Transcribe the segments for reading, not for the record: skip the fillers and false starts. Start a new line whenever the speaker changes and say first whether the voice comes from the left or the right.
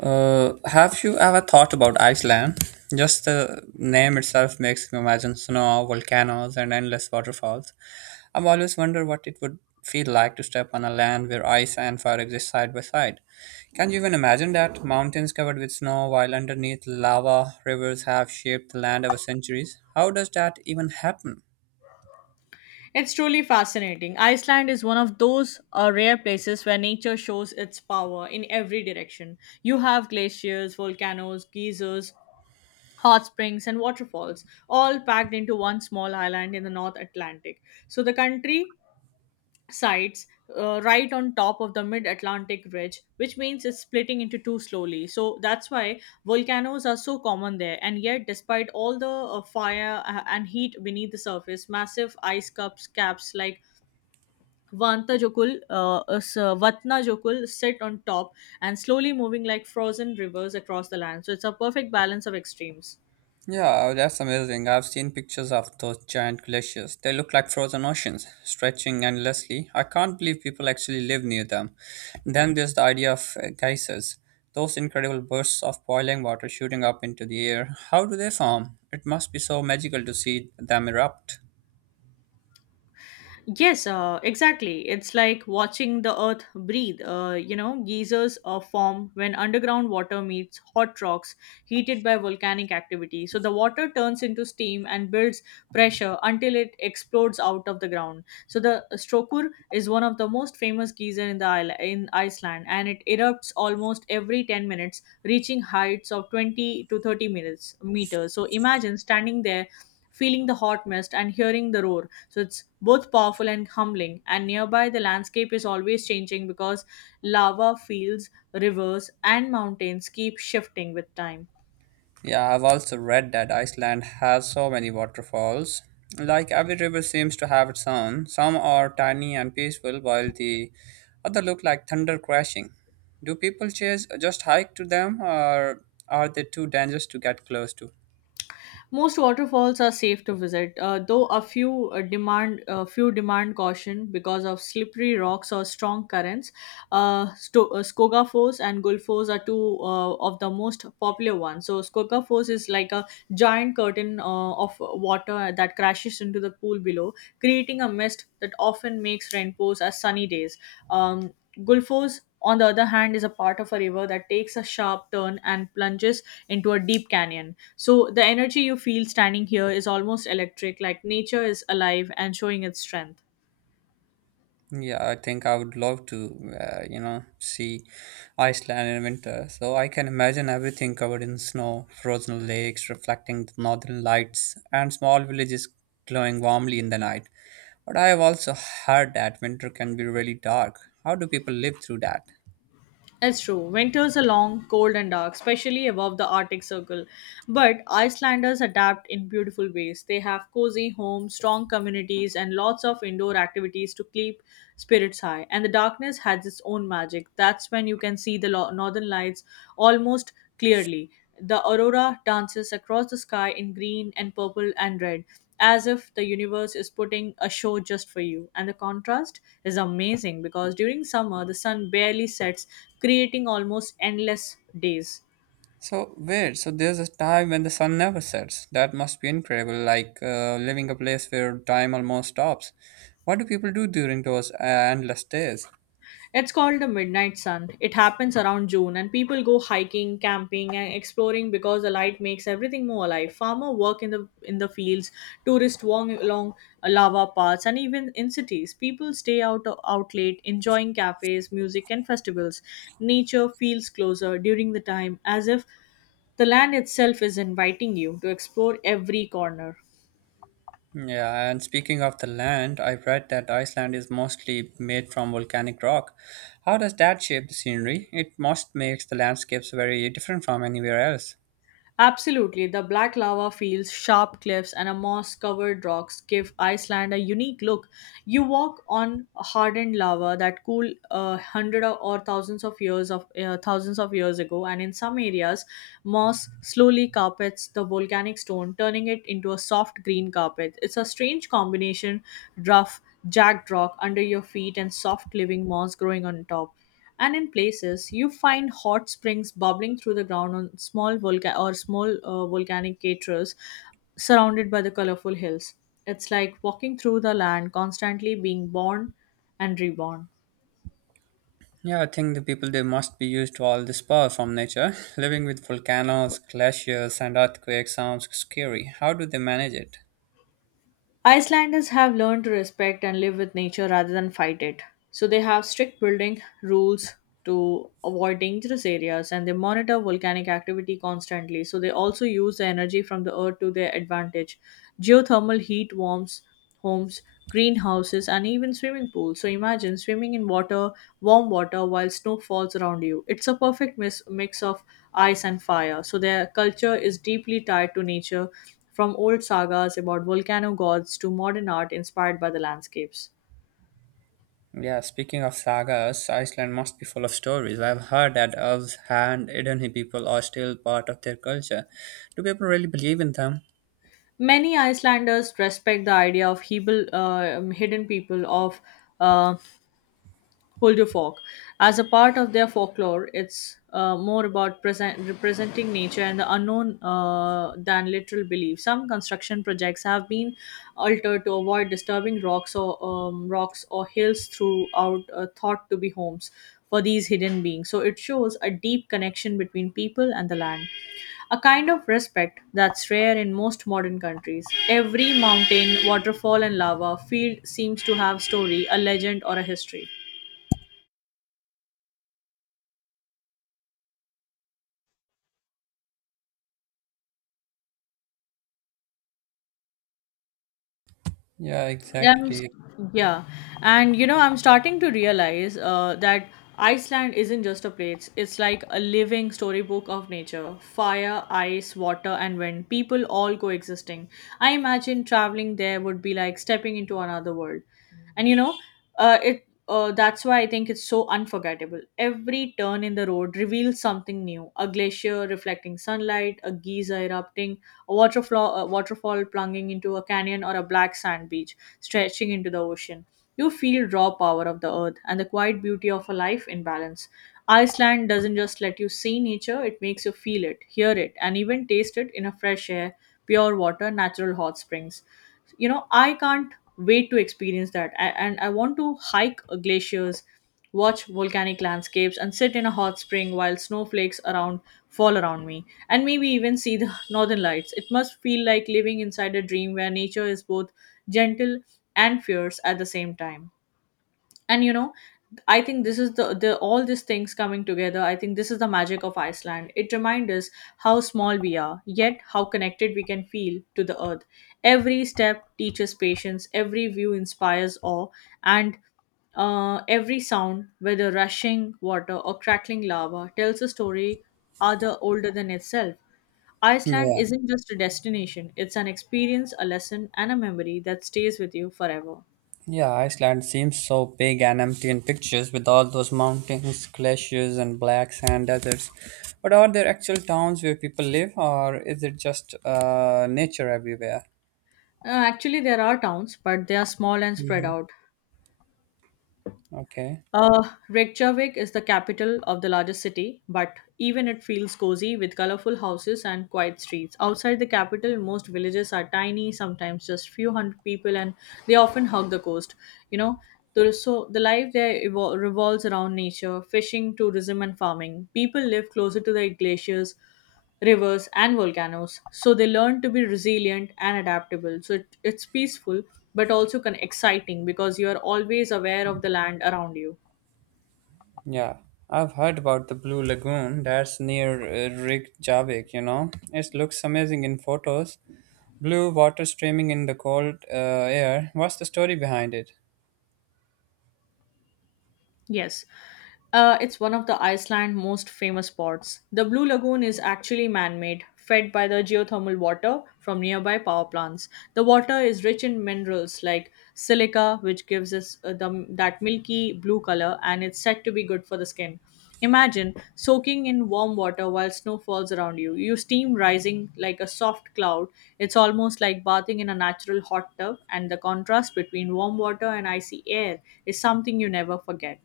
right: Have you ever thought about Iceland? Just the name itself makes me imagine snow, volcanoes, and endless waterfalls. I've always wondered what it would feel like to step on a land where ice and fire exist side by side. Can you even imagine that? Mountains covered with snow, while underneath lava, rivers have shaped the land over centuries. How does that even happen?
left: It's truly fascinating. Iceland is one of those rare places where nature shows its power in every direction. You have glaciers, volcanoes, geysers, hot springs, and waterfalls, all packed into one small island in the North Atlantic. So the country Sides right on top of the mid Atlantic ridge, which means it's splitting into two slowly. So that's why volcanoes are so common there. And yet, despite all the fire and heat beneath the surface, massive ice cups caps like Vatnajökull sit on top and slowly moving like frozen rivers across the land. So it's a perfect balance of extremes.
right: Yeah, oh, that's amazing. I've seen pictures of those giant glaciers. They look like frozen oceans, stretching endlessly. I can't believe people actually live near them. Then there's the idea of geysers, those incredible bursts of boiling water shooting up into the air. How do they form? It must be so magical to see them erupt.
left: Yes, exactly. It's like watching the earth breathe. You know, geysers form when underground water meets hot rocks heated by volcanic activity. So the water turns into steam and builds pressure until it explodes out of the ground. So the Strokur is one of the most famous geyser in Iceland, and it erupts almost every 10 minutes, reaching heights of 20 to 30 minutes meters. So imagine standing there, feeling the hot mist and hearing the roar. So it's both powerful and humbling. And nearby, the landscape is always changing because lava fields, rivers, and mountains keep shifting with time.
right: Yeah, I've also read that Iceland has so many waterfalls. Like every river seems to have its own. Some are tiny and peaceful, while the other look like thunder crashing. Do people just hike to them, or are they too dangerous to get close to?
left: Most waterfalls are safe to visit, though a few demand a few demand caution because of slippery rocks or strong currents. Skoga Falls and Gulfos are two of the most popular ones. So Skoga Falls is like a giant curtain of water that crashes into the pool below, creating a mist that often makes rainbows as sunny days. Gulfos on the other hand, is a part of a river that takes a sharp turn and plunges into a deep canyon. So the energy you feel standing here is almost electric, like nature is alive and showing its strength.
right: Yeah, I think I would love to, see Iceland in winter. So I can imagine everything covered in snow, frozen lakes reflecting the northern lights, and small villages glowing warmly in the night. But I have also heard that winter can be really dark. How do people live through that?
left: It's true. Winters are long, cold, and dark, especially above the Arctic Circle. But Icelanders adapt in beautiful ways. They have cozy homes, strong communities, and lots of indoor activities to keep spirits high. And the darkness has its own magic. That's when you can see northern lights almost clearly. The aurora dances across the sky in green and purple and red as if the universe is putting a show just for you. And the contrast is amazing because during summer, the sun barely sets, creating almost endless days.
right: So weird. So there's a time when the sun never sets. That must be incredible. Like living a place where time almost stops. What do people do during those endless days?
left: It's called the midnight sun. It happens around June, and people go hiking, camping, and exploring because the light makes everything more alive. Farmer work in the fields, tourists walk along lava paths, and even in cities, people stay out late, enjoying cafes, music, and festivals. Nature feels closer during the time, as if the land itself is inviting you to explore every corner.
right: Yeah, and speaking of the land, I've read that Iceland is mostly made from volcanic rock. How does that shape the scenery? It must makes the landscapes very different from anywhere else.
left: Absolutely, the black lava fields, sharp cliffs, and a moss covered rocks give Iceland a unique look. You walk on hardened lava that cooled hundred or thousands of years of thousands of years ago, and in some areas, moss slowly carpets the volcanic stone, turning it into a soft green carpet. It's a strange combination: rough jagged rock under your feet and soft living moss growing on top. And in places, you find hot springs bubbling through the ground on small volcanic craters surrounded by the colorful hills. It's like walking through the land, constantly being born and reborn.
right: Yeah, I think the people they must be used to all this power from nature. Living with volcanoes, glaciers, and earthquakes sounds scary. How do they manage it?
left: Icelanders have learned to respect and live with nature rather than fight it. So they have strict building rules to avoid dangerous areas and they monitor volcanic activity constantly. So they also use the energy from the earth to their advantage. Geothermal heat warms homes, greenhouses, and even swimming pools. So imagine swimming in water, warm water, while snow falls around you. It's a perfect mix of ice and fire. So their culture is deeply tied to nature, from old sagas about volcano gods to modern art inspired by the landscapes.
right: Yeah, speaking of sagas, Iceland must be full of stories. I've heard that elves and Idunhi people are still part of their culture. Do people really believe in them?
left: Many Icelanders respect the idea of hidden people of. Uh, Folk as a part of their folklore, it's more about present, representing nature and the unknown than literal belief. Some construction projects have been altered to avoid disturbing rocks or hills throughout thought to be homes for these hidden beings, so it shows a deep connection between people and the land, a kind of respect that's rare in most modern countries. Every mountain, waterfall, and lava field seems to have story, a legend, or a history.
right: Yeah,
left: Um, s-
right: exactly.
left: yeah, and you know, I'm starting to realize that Iceland isn't just a place, it's like a living storybook of nature fire, ice, water, and wind, people all coexisting. I imagine traveling there would be like stepping into another world, and you know, it that's why I think it's so unforgettable. Every turn in the road reveals something new, a glacier reflecting sunlight, a geyser erupting, a waterfall plunging into a canyon, or a black sand beach stretching into the ocean. You feel raw power of the earth and the quiet beauty of a life in balance. Iceland doesn't just let you see nature, it makes you feel it, hear it, and even taste it in a fresh air, pure water, natural hot springs. You know, I can't wait to experience that. And I want to hike glaciers, watch volcanic landscapes, and sit in a hot spring while snowflakes around fall around me, and maybe even see the northern lights. It must feel like living inside a dream where nature is both gentle and fierce at the same time. And you know, I think this is the all these things coming together, I think this is the magic of Iceland. It reminds us how small we are, yet how connected we can feel to the earth. Every step teaches patience, every view inspires awe, and every sound, whether rushing water or crackling lava, tells a story other older than itself. Iceland
right: Yeah,
left: isn't just a destination, it's an experience, a lesson, and a memory that stays with you forever.
right: yeah, Iceland seems so big and empty in pictures with all those mountains, glaciers, and black sand deserts. But are there actual towns where people live, or is it just nature everywhere?
left: Actually, there are towns, but they are small and spread
right: Hmm.
left: out.
right: Okay,
left: Reykjavik is the capital of the largest city, but even it feels cozy with colorful houses and quiet streets. Outside the capital, most villages are tiny, sometimes just few hundred people, and they often hug the coast. You know, there is so the life there revolves around nature, fishing, tourism, and farming. People live closer to the glaciers, rivers, and volcanoes, so they learn to be resilient and adaptable. So it's peaceful, but also exciting because you are always aware of the land around you.
right: yeah. I've heard about the Blue Lagoon that's near Reykjavik, you know. It looks amazing in photos. Blue water streaming in the cold air. What's the story behind it?
left: Yes. It's one of the Iceland most famous spots. The Blue Lagoon is actually man-made, fed by the geothermal water from nearby power plants. The water is rich in minerals like silica, which gives us that milky blue color, and it's said to be good for the skin. Imagine soaking in warm water while snow falls around you. You steam rising like a soft cloud. It's almost like bathing in a natural hot tub, and the contrast between warm water and icy air is something you never forget.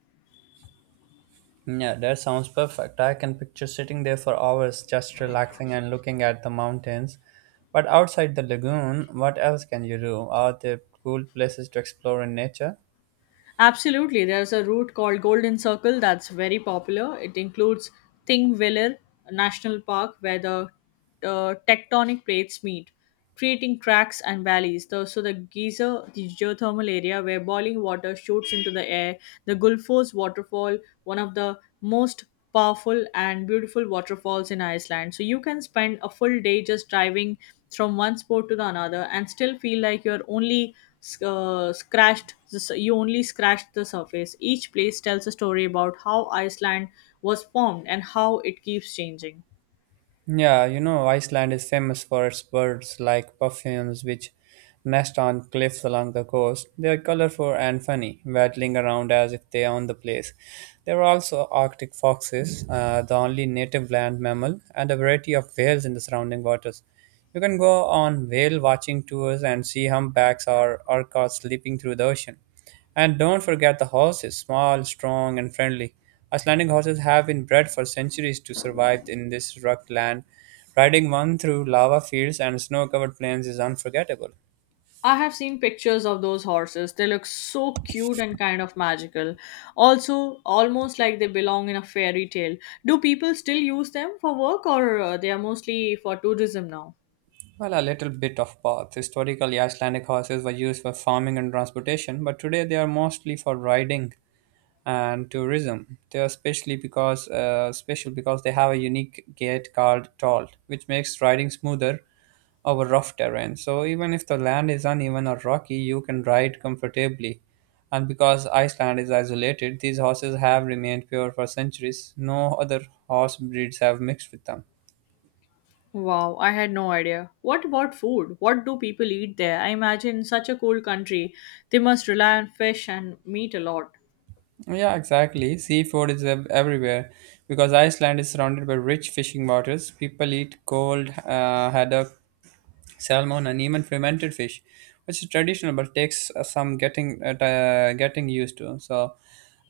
right: Yeah, that sounds perfect. I can picture sitting there for hours just relaxing and looking at the mountains. But outside the lagoon, what else can you do? Are there cool places to explore in nature?
left: Absolutely. There's a route called Golden Circle that's very popular. It includes Thingvellir National Park, where the tectonic plates meet, creating cracks and valleys. The Geyser, the geothermal area where boiling water shoots into the air, the Gulfos waterfall, one of the most powerful and beautiful waterfalls in Iceland. So you can spend a full day just driving from one spot to the another and still feel like you're only you only scratched the surface. Each place tells a story about how Iceland was formed and how it keeps changing.
right: Yeah, you know, Iceland is famous for its birds like puffins, which nest on cliffs along the coast. They are colorful and funny, waddling around as if they own the place. There are also Arctic foxes, the only native land mammal, and a variety of whales in the surrounding waters. You can go on whale watching tours and see humpbacks or orcas sleeping through the ocean. And don't forget the horses small, strong, and friendly. Icelandic horses have been bred for centuries to survive in this rugged land. Riding one through lava fields and snow covered plains is unforgettable.
left: I have seen pictures of those horses. They look so cute and kind of magical. Also, almost like they belong in a fairy tale. Do people still use them for work, or they are mostly for tourism now?
right: Well, a little bit of both. Historically, Icelandic horses were used for farming and transportation, but today they are mostly for riding and tourism. They are especially because special because they have a unique gate called toll, which makes riding smoother over rough terrain. So even if the land is uneven or rocky, you can ride comfortably. And because Iceland is isolated, these horses have remained pure for centuries. No other horse breeds have mixed with them.
left: Wow, I had no idea. What about food? What do people eat there? I imagine in such a cold country, they must rely on fish and meat a lot.
right: Yeah, exactly. Seafood is everywhere because Iceland is surrounded by rich fishing waters. People eat cold haddock salmon, and even fermented fish, which is traditional but takes some getting used to. So,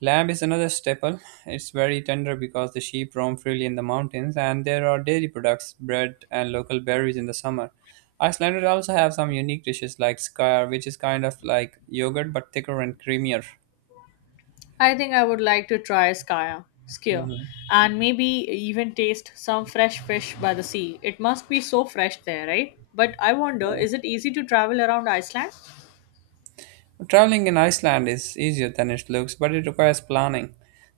right: lamb is another staple. It's very tender because the sheep roam freely in the mountains, and there are dairy products, bread, and local berries in the summer. Icelanders also have some unique dishes like skar, which is kind of like yogurt but thicker and creamier.
left: I think I would like to try skier,
right: Hmm.
left: and maybe even taste some fresh fish by the sea. It must be so fresh there, right? But I wonder, is it easy to travel around Iceland?
right: Traveling in Iceland is easier than it looks, but it requires planning.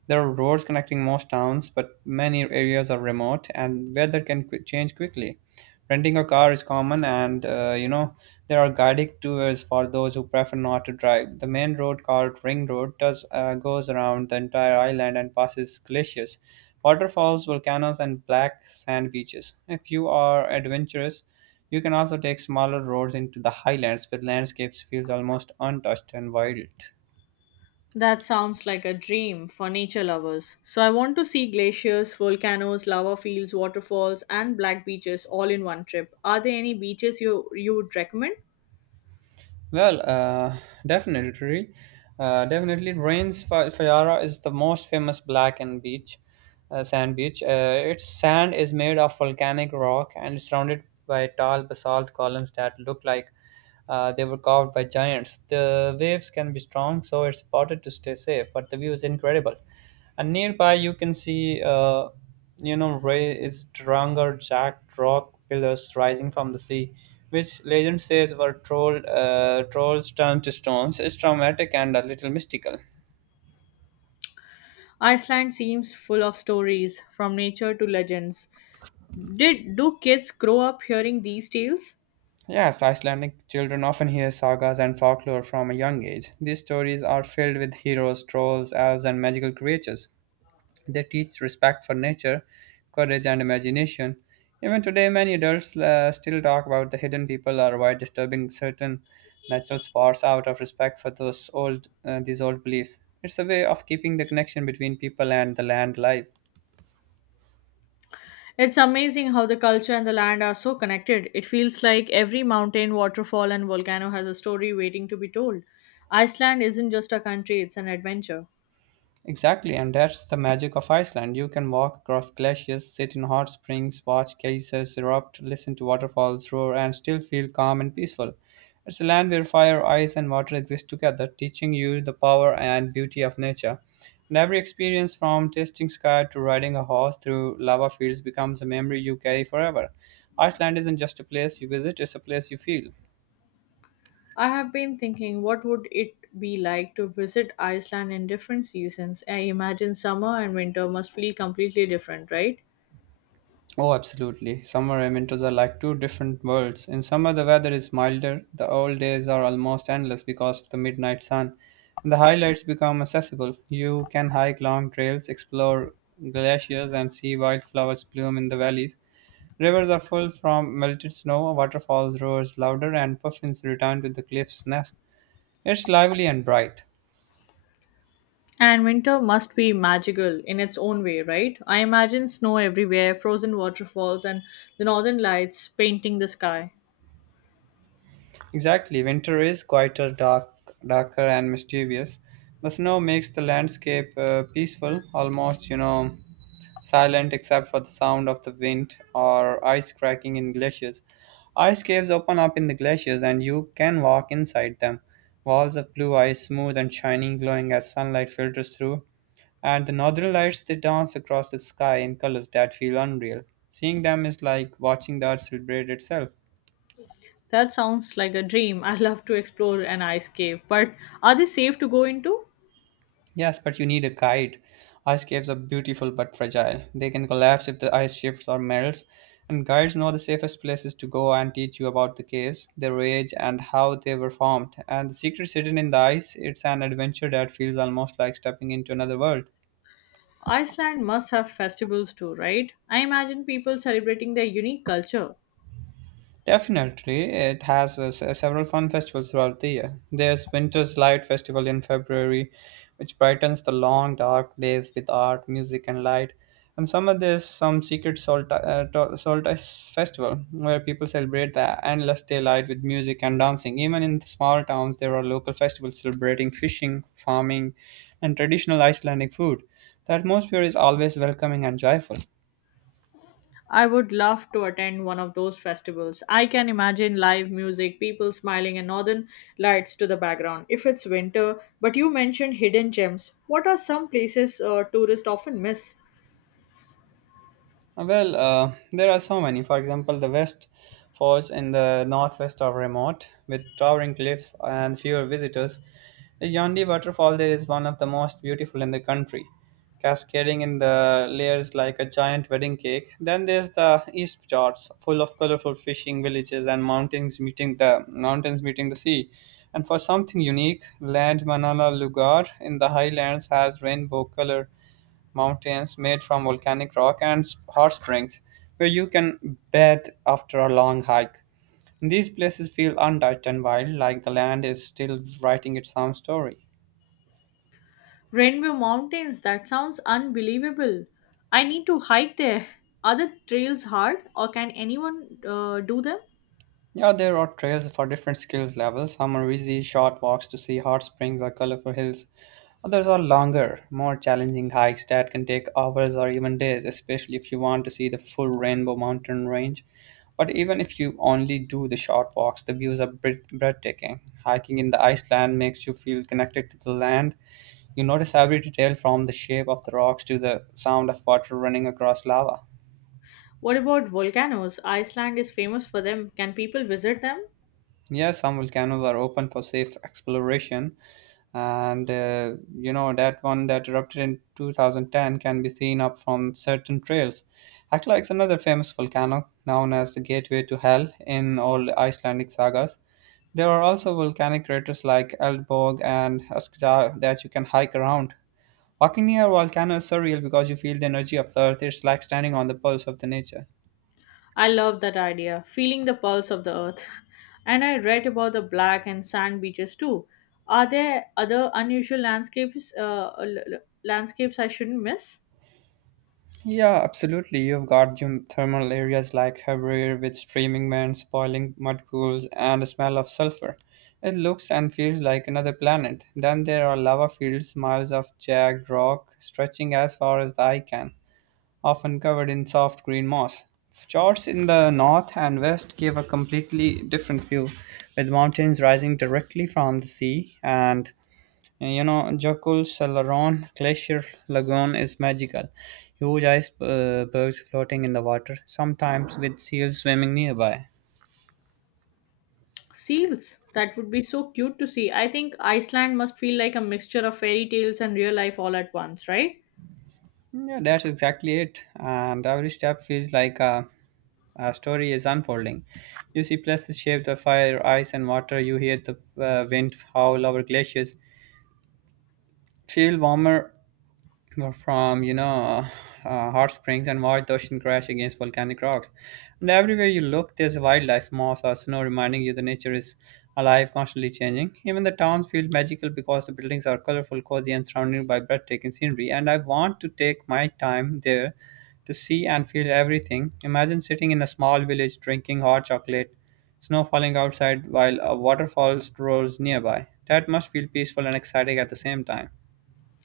right: There are roads connecting most towns, but many areas are remote and weather can change quickly. Renting a car is common, and there are guided tours for those who prefer not to drive. The main road called Ring Road does goes around the entire island and passes glaciers, waterfalls, volcanoes, and black sand beaches. If you are adventurous, you can also take smaller roads into the highlands where landscapes feels almost untouched and wild.
left: That sounds like a dream for nature lovers. So I want to see glaciers, volcanoes, lava fields, waterfalls, and black beaches all in one trip. Are there any beaches you would recommend?
right: Well, uh, definitely, Definitely, Fayara is the most famous black and beach, sand beach. Its sand is made of volcanic rock and is surrounded by tall basalt columns that look like they were carved by giants. The waves can be strong, so it's important to stay safe, but the view is incredible. And nearby, you can see, Ray is Drangar Jack rock pillars rising from the sea, which legend says were trolls turned to stones, is traumatic and a little mystical.
left: Iceland seems full of stories from nature to legends. Did Do kids grow up hearing these tales?
right: Yes, Icelandic children often hear sagas and folklore from a young age. These stories are filled with heroes, trolls, elves, and magical creatures. They teach respect for nature, courage, and imagination. Even today, many adults still talk about the hidden people or why disturbing certain natural spots out of respect for those old these old beliefs. It's a way of keeping the connection between people and the land alive.
left: It's amazing how the culture and the land are so connected. It feels like every mountain, waterfall, and volcano has a story waiting to be told. Iceland isn't just a country, it's an adventure.
right: Exactly, and that's the magic of Iceland. You can walk across glaciers, sit in hot springs, watch geysers erupt, listen to waterfalls roar, and still feel calm and peaceful. It's a land where fire, ice, and water exist together, teaching you the power and beauty of nature. And every experience, from tasting sky to riding a horse through lava fields, becomes a memory you carry forever. Iceland isn't just a place you visit, it's a place you feel.
left: I have been thinking what would it be like to visit Iceland in different seasons. I imagine summer and winter must feel completely different, right?
right: Oh, absolutely. Summer and winters are like two different worlds. In summer, the weather is milder, the old days are almost endless because of the midnight sun, and the highlights become accessible. You can hike long trails, explore glaciers, and see wildflowers bloom in the valleys. Rivers are full from melted snow, waterfalls roar louder, and puffins return to the cliff's nest. It's lively and bright.
left: And winter must be magical in its own way, right? I imagine snow everywhere, frozen waterfalls, and the northern lights painting the sky.
right: Exactly, winter is quieter, darker, and mysterious. The snow makes the landscape peaceful, almost, silent except for the sound of the wind or ice cracking in glaciers. Ice caves open up in the glaciers, and you can walk inside them. Walls of blue ice, smooth and shining, glowing as sunlight filters through. And the northern lights, they dance across the sky in colors that feel unreal. Seeing them is like watching the earth celebrate itself.
left: That sounds like a dream. I love to explore an ice cave, but are they safe to go into?
right: Yes, but you need a guide. Ice caves are beautiful but fragile. They can collapse if the ice shifts or melts, and guides know the safest places to go and teach you about the caves, their age, and how they were formed. And the secrets hidden in the ice, it's an adventure that feels almost like stepping into another world.
left: Iceland must have festivals too, right? I imagine people celebrating their unique culture.
right: Definitely, it has several fun festivals throughout the year. There's Winter's Light Festival in February, which brightens the long dark days with art, music, and light. And summer, there's some solstice festival where people celebrate the endless daylight with music and dancing. Even in the small towns, there are local festivals celebrating fishing, farming, and traditional Icelandic food. The atmosphere is always welcoming and joyful.
left: I would love to attend one of those festivals. I can imagine live music, people smiling, and northern lights to the background. If it's winter, but you mentioned hidden gems. What are some places tourists often miss?
right: Well, there are so many. For example, the West Falls in the northwest are remote, with towering cliffs and fewer visitors. The Yandi waterfall there is one of the most beautiful in the country, cascading in the layers like a giant wedding cake. Then there's the East Fjords, full of colorful fishing villages and mountains meeting the sea. And for something unique, Land Manala Lugar in the highlands has rainbow color mountains made from volcanic rock and hot springs where you can bathe after a long hike. These places feel untouched and wild, like the land is still writing its own story.
left: Rainbow Mountains, that sounds unbelievable. I need to hike there. Are the trails hard, or can anyone do them?
right: Yeah, there are trails for different skills levels. Some are easy, short walks to see hot springs or colorful hills. Others are longer, more challenging hikes that can take hours or even days, especially if you want to see the full Rainbow Mountain range. But even if you only do the short walks, the views are breathtaking. Hiking in the Iceland makes you feel connected to the land. You notice every detail from the shape of the rocks to the sound of water running across lava.
left: What about volcanoes? Iceland is famous for them. Can people visit them?
right: Yeah, some volcanoes are open for safe exploration, and you know that one that erupted in 2010 can be seen up from certain trails. Hekla is another famous volcano known as the Gateway to Hell in all Icelandic sagas. There are also volcanic craters like Eldborg and Öskja that you can hike around. Walking near a volcano is surreal because you feel the energy of the earth. It's like standing on the pulse of the nature.
left: I love that idea, feeling the pulse of the earth. And I read about the black and sand beaches too. Are there other unusual landscapes landscapes I shouldn't miss?
right: Yeah, absolutely. You've got geothermal areas like Haverhill with streaming vents, boiling mud pools, and the smell of sulfur. It looks and feels like another planet. Then there are lava fields, miles of jagged rock stretching as far as the eye can, often covered in soft green moss. Fjords in the north and west give a completely different view, with mountains rising directly from the sea and Jacul Salaron Glacier Lagoon is magical. Huge icebergs floating in the water, sometimes with seals swimming nearby.
left: Seals. That would be so cute to see. I think Iceland must feel like a mixture of fairy tales and real life all at once, right?
right: Yeah, that's exactly it. And every step feels like a story is unfolding. You see places shaped by fire, ice, and water. You hear the wind howl over glaciers. Feel warmer. Well, from hot springs, and watch the ocean crash against volcanic rocks. And everywhere you look there's wildlife, moss, or snow, reminding you the nature is alive, constantly changing. Even the towns feel magical because the buildings are colorful, cozy, and surrounded by breathtaking scenery, and I want to take my time there to see and feel everything. Imagine sitting in a small village drinking hot chocolate, snow falling outside while a waterfall roars nearby. That must feel peaceful and exciting at the same time.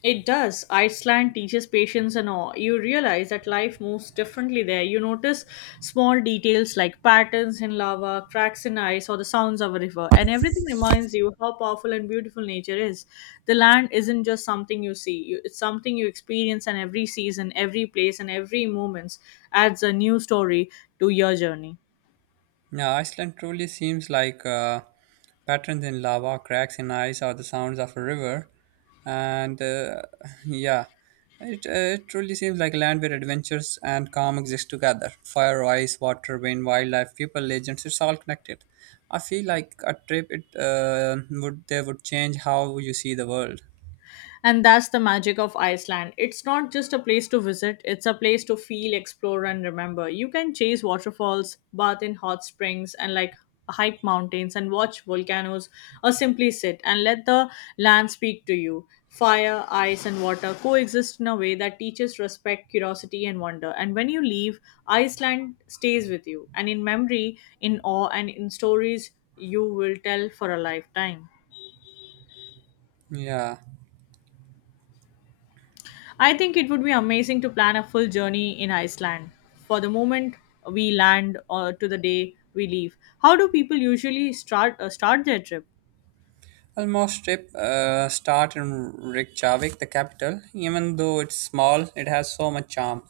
left: It does. Iceland teaches patience and awe. You realize that life moves differently there. You notice small details like patterns in lava, cracks in ice, or the sounds of a river, and everything reminds you how powerful and beautiful nature is. The land isn't just something you see, you, it's something you experience, and every season, every place, and every moment adds a new story to your journey.
right: Yeah, Iceland truly seems like patterns in lava, cracks in ice, or the sounds of a river. And yeah, it, uh, it truly seems like a land where adventures and calm exist together. Fire, ice, water, wind, wildlife, people, legends, it's all connected. I feel like a trip it would they would change how you see the world.
left: And that's the magic of Iceland. It's not just a place to visit, it's a place to feel, explore, and remember. You can chase waterfalls, bath in hot springs, and like hike mountains and watch volcanoes, or simply sit and let the land speak to you. Fire, ice, and water coexist in a way that teaches respect, curiosity, and wonder. And when you leave, Iceland stays with you, and in memory, in awe, and in stories you will tell for a lifetime.
right: Yeah.
left: I think it would be amazing to plan a full journey in Iceland. For the moment we land or to the day we leave. How do people usually start their trip?
right: Almost trip start in Reykjavik, the capital. Even though it's small, it has so much charm.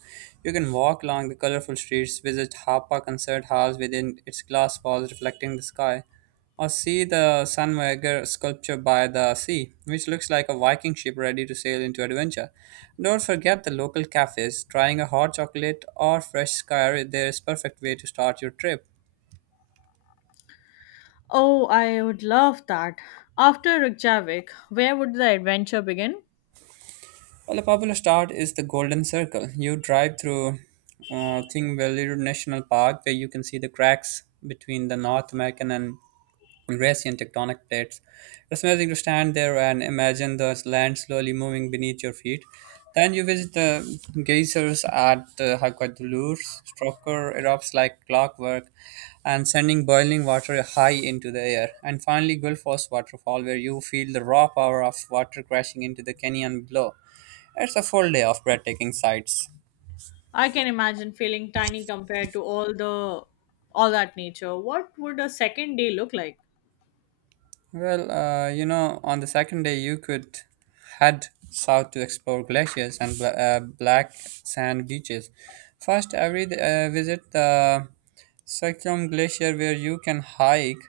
right: You can walk along the colorful streets, visit Harpa Concert Halls within its glass walls reflecting the sky, or see the Sunweger sculpture by the sea, which looks like a Viking ship ready to sail into adventure. Don't forget the local cafes. Trying a hot chocolate or fresh skyr there is perfect way to start your trip.
left: Oh, I would love that. After Reykjavik, where would the adventure begin?
right: Well, a popular start is the Golden Circle. You drive through Thingvellir National Park, where you can see the cracks between the North American and Eurasian tectonic plates. It's amazing to stand there and imagine the land slowly moving beneath your feet. Then you visit the geysers at Hakwadulur. Strucker erupts like clockwork, and sending boiling water high into the air. And finally, Gulf Waterfall, where you feel the raw power of water crashing into the canyon below. It's a full day of breathtaking sights.
left: I can imagine feeling tiny compared to all that nature. What would a second day look like?
right: Well, on the second day, you could head south to explore glaciers and black sand beaches. First, I would visit the Circulum Glacier, where you can hike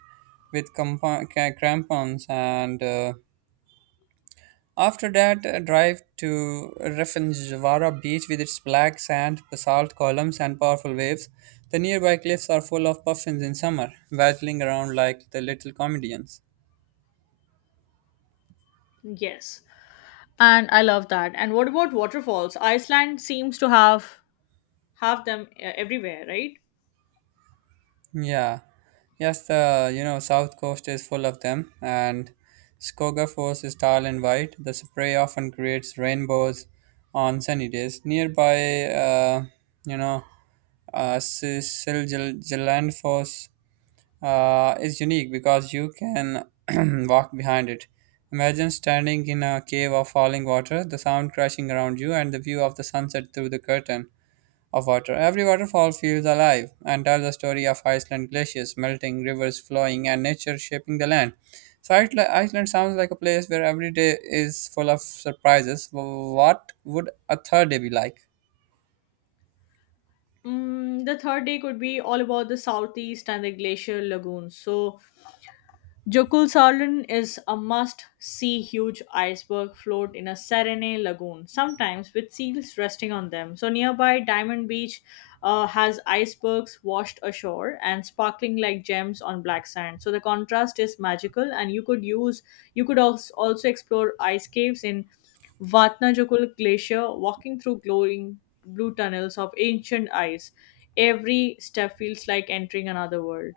right: with crampons, and after that, drive to Rafinjavara Beach with its black sand, basalt columns, and powerful waves. The nearby cliffs are full of puffins in summer, waddling around like the little comedians.
left: Yes. And I love that. And what about waterfalls? Iceland seems to have them everywhere, right?
right: Yeah, yes, the south coast is full of them, and Skoga Falls is tall and wide. The spray often creates rainbows on sunny days. Nearby, you know, Silgiland Falls is unique because you can walk behind it. Imagine standing in a cave of falling water, the sound crashing around you, and the view of the sunset through the curtain of water. Every waterfall feels alive and tells the story of Iceland glaciers melting, rivers flowing, and nature shaping the land. So Iceland sounds like a place where every day is full of surprises. What would a third day be like?
left: Mm, the third day could be all about the southeast and the glacial lagoons. So, Jökulsárlón is a must-see huge iceberg float in a serene lagoon, sometimes with seals resting on them. So nearby Diamond Beach has icebergs washed ashore and sparkling like gems on black sand. So the contrast is magical, and you could also explore ice caves in Vatnajökull Glacier, walking through glowing blue tunnels of ancient ice. Every step feels like entering another world.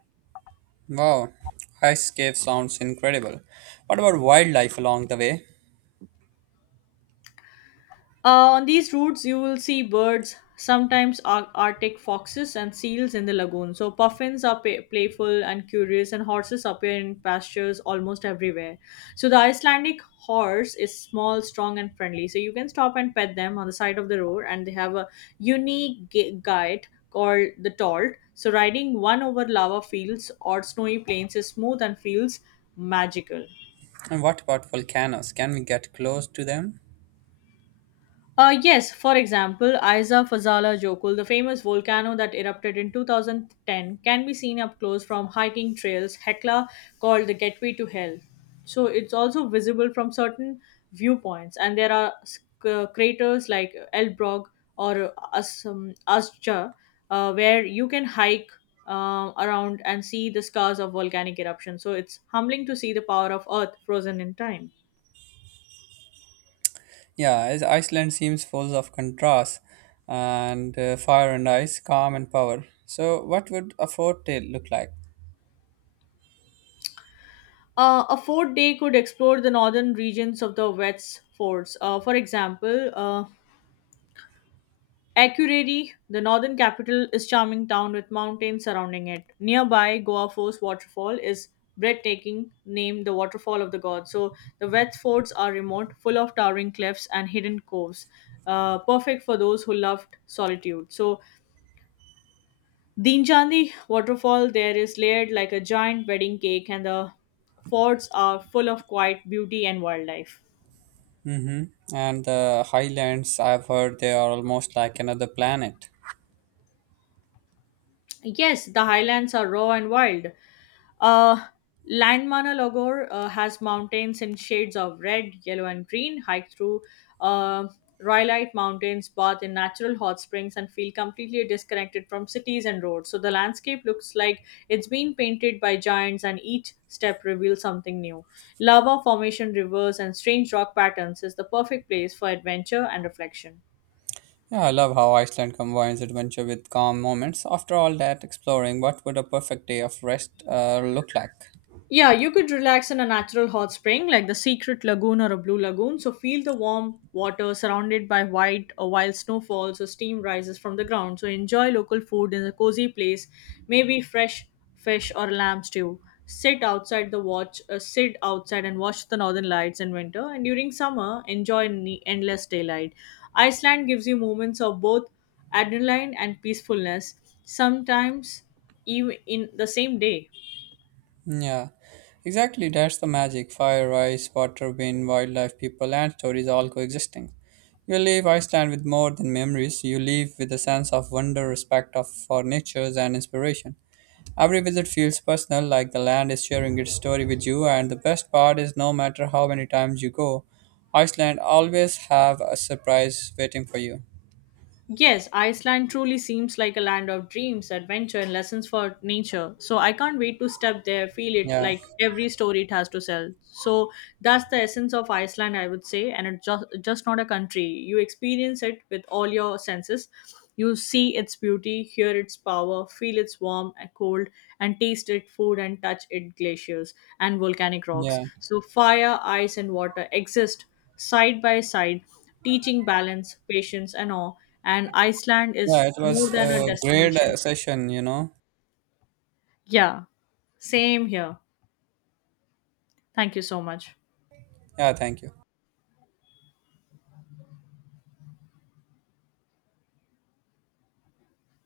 right: Wow, ice cave sounds incredible. What about wildlife along the way?
left: On these routes, you will see birds, sometimes Arctic foxes and seals in the lagoon. So, puffins are playful and curious, and horses appear in pastures almost everywhere. So, the Icelandic horse is small, strong, and friendly. So, you can stop and pet them on the side of the road, and they have a unique guide called the Tolt. So, riding one over lava fields or snowy plains is smooth and feels magical.
right: And what about volcanoes? Can we get close to them?
left: Yes, for example, Isa Fazala Jokul, the famous volcano that erupted in 2010, can be seen up close from hiking trails, Hecla, called the Gateway to Hell. So it's also visible from certain viewpoints, and there are craters like Elbrog or Asja, where you can hike around and see the scars of volcanic eruption. So it's humbling to see the power of Earth frozen in time.
right: Yeah, as Iceland seems full of contrast and fire and ice, calm and power. So, what would a fourth day look like?
left: A fourth day could explore the northern regions of the West Forts. For example, Akureyri, the northern capital, is charming town with mountains surrounding it. Nearby, Goa Force waterfall is breathtaking, named the Waterfall of the Gods. So the West Forts are remote, full of towering cliffs and hidden coves, perfect for those who loved solitude. So Dinjandi waterfall there is layered like a giant wedding cake, and the forts are full of quiet beauty and wildlife.
right: Mm-hmm. And the highlands, I've heard they are almost like another planet.
left: Yes, the highlands are raw and wild. Uh, Landmanalagor has mountains in shades of red, yellow, and green. Hike through uh, Rhyolite Mountains, bath in natural hot springs, and feel completely disconnected from cities and roads. So the landscape looks like it's been painted by giants, and each step reveals something new. Lava formation, rivers, and strange rock patterns is the perfect place for adventure and reflection.
right: Yeah, I love how Iceland combines adventure with calm moments. After all that exploring, what would a perfect day of rest look like?
left: Yeah, you could relax in a natural hot spring like the secret lagoon or a blue lagoon. So feel the warm water surrounded by white or wild snow falls or steam rises from the ground. So enjoy local food in a cozy place, maybe fresh fish or lamb stew. Sit outside and watch the northern lights in winter. And during summer, enjoy endless daylight. Iceland gives you moments of both adrenaline and peacefulness, sometimes even in the same day.
right: Yeah, exactly. That's the magic. Fire, ice, water, wind, wildlife, people, and stories all coexisting. You leave Iceland with more than memories. You leave with a sense of wonder, respect of, for natures, and inspiration. Every visit feels personal, like the land is sharing its story with you, and the best part is no matter how many times you go, Iceland always have a surprise waiting for you.
left: Yes, Iceland truly seems like a land of dreams, adventure, and lessons for nature. So I can't wait to step there, feel it
right: Yeah,
left: like every story it has to sell. So that's the essence of Iceland, I would say, and it's just not a country. You experience it with all your senses. You see its beauty, hear its power, feel its warm and cold, and taste its food and touch its glaciers and volcanic rocks.
right: yeah,
left: So fire, ice, and water exist side by side teaching balance, patience, and all. And Iceland is
right: yeah. It was
left: more than a
right: a great
left: destination.
right: session.
left: Yeah, same here. Thank you so much.
right: Yeah, thank you.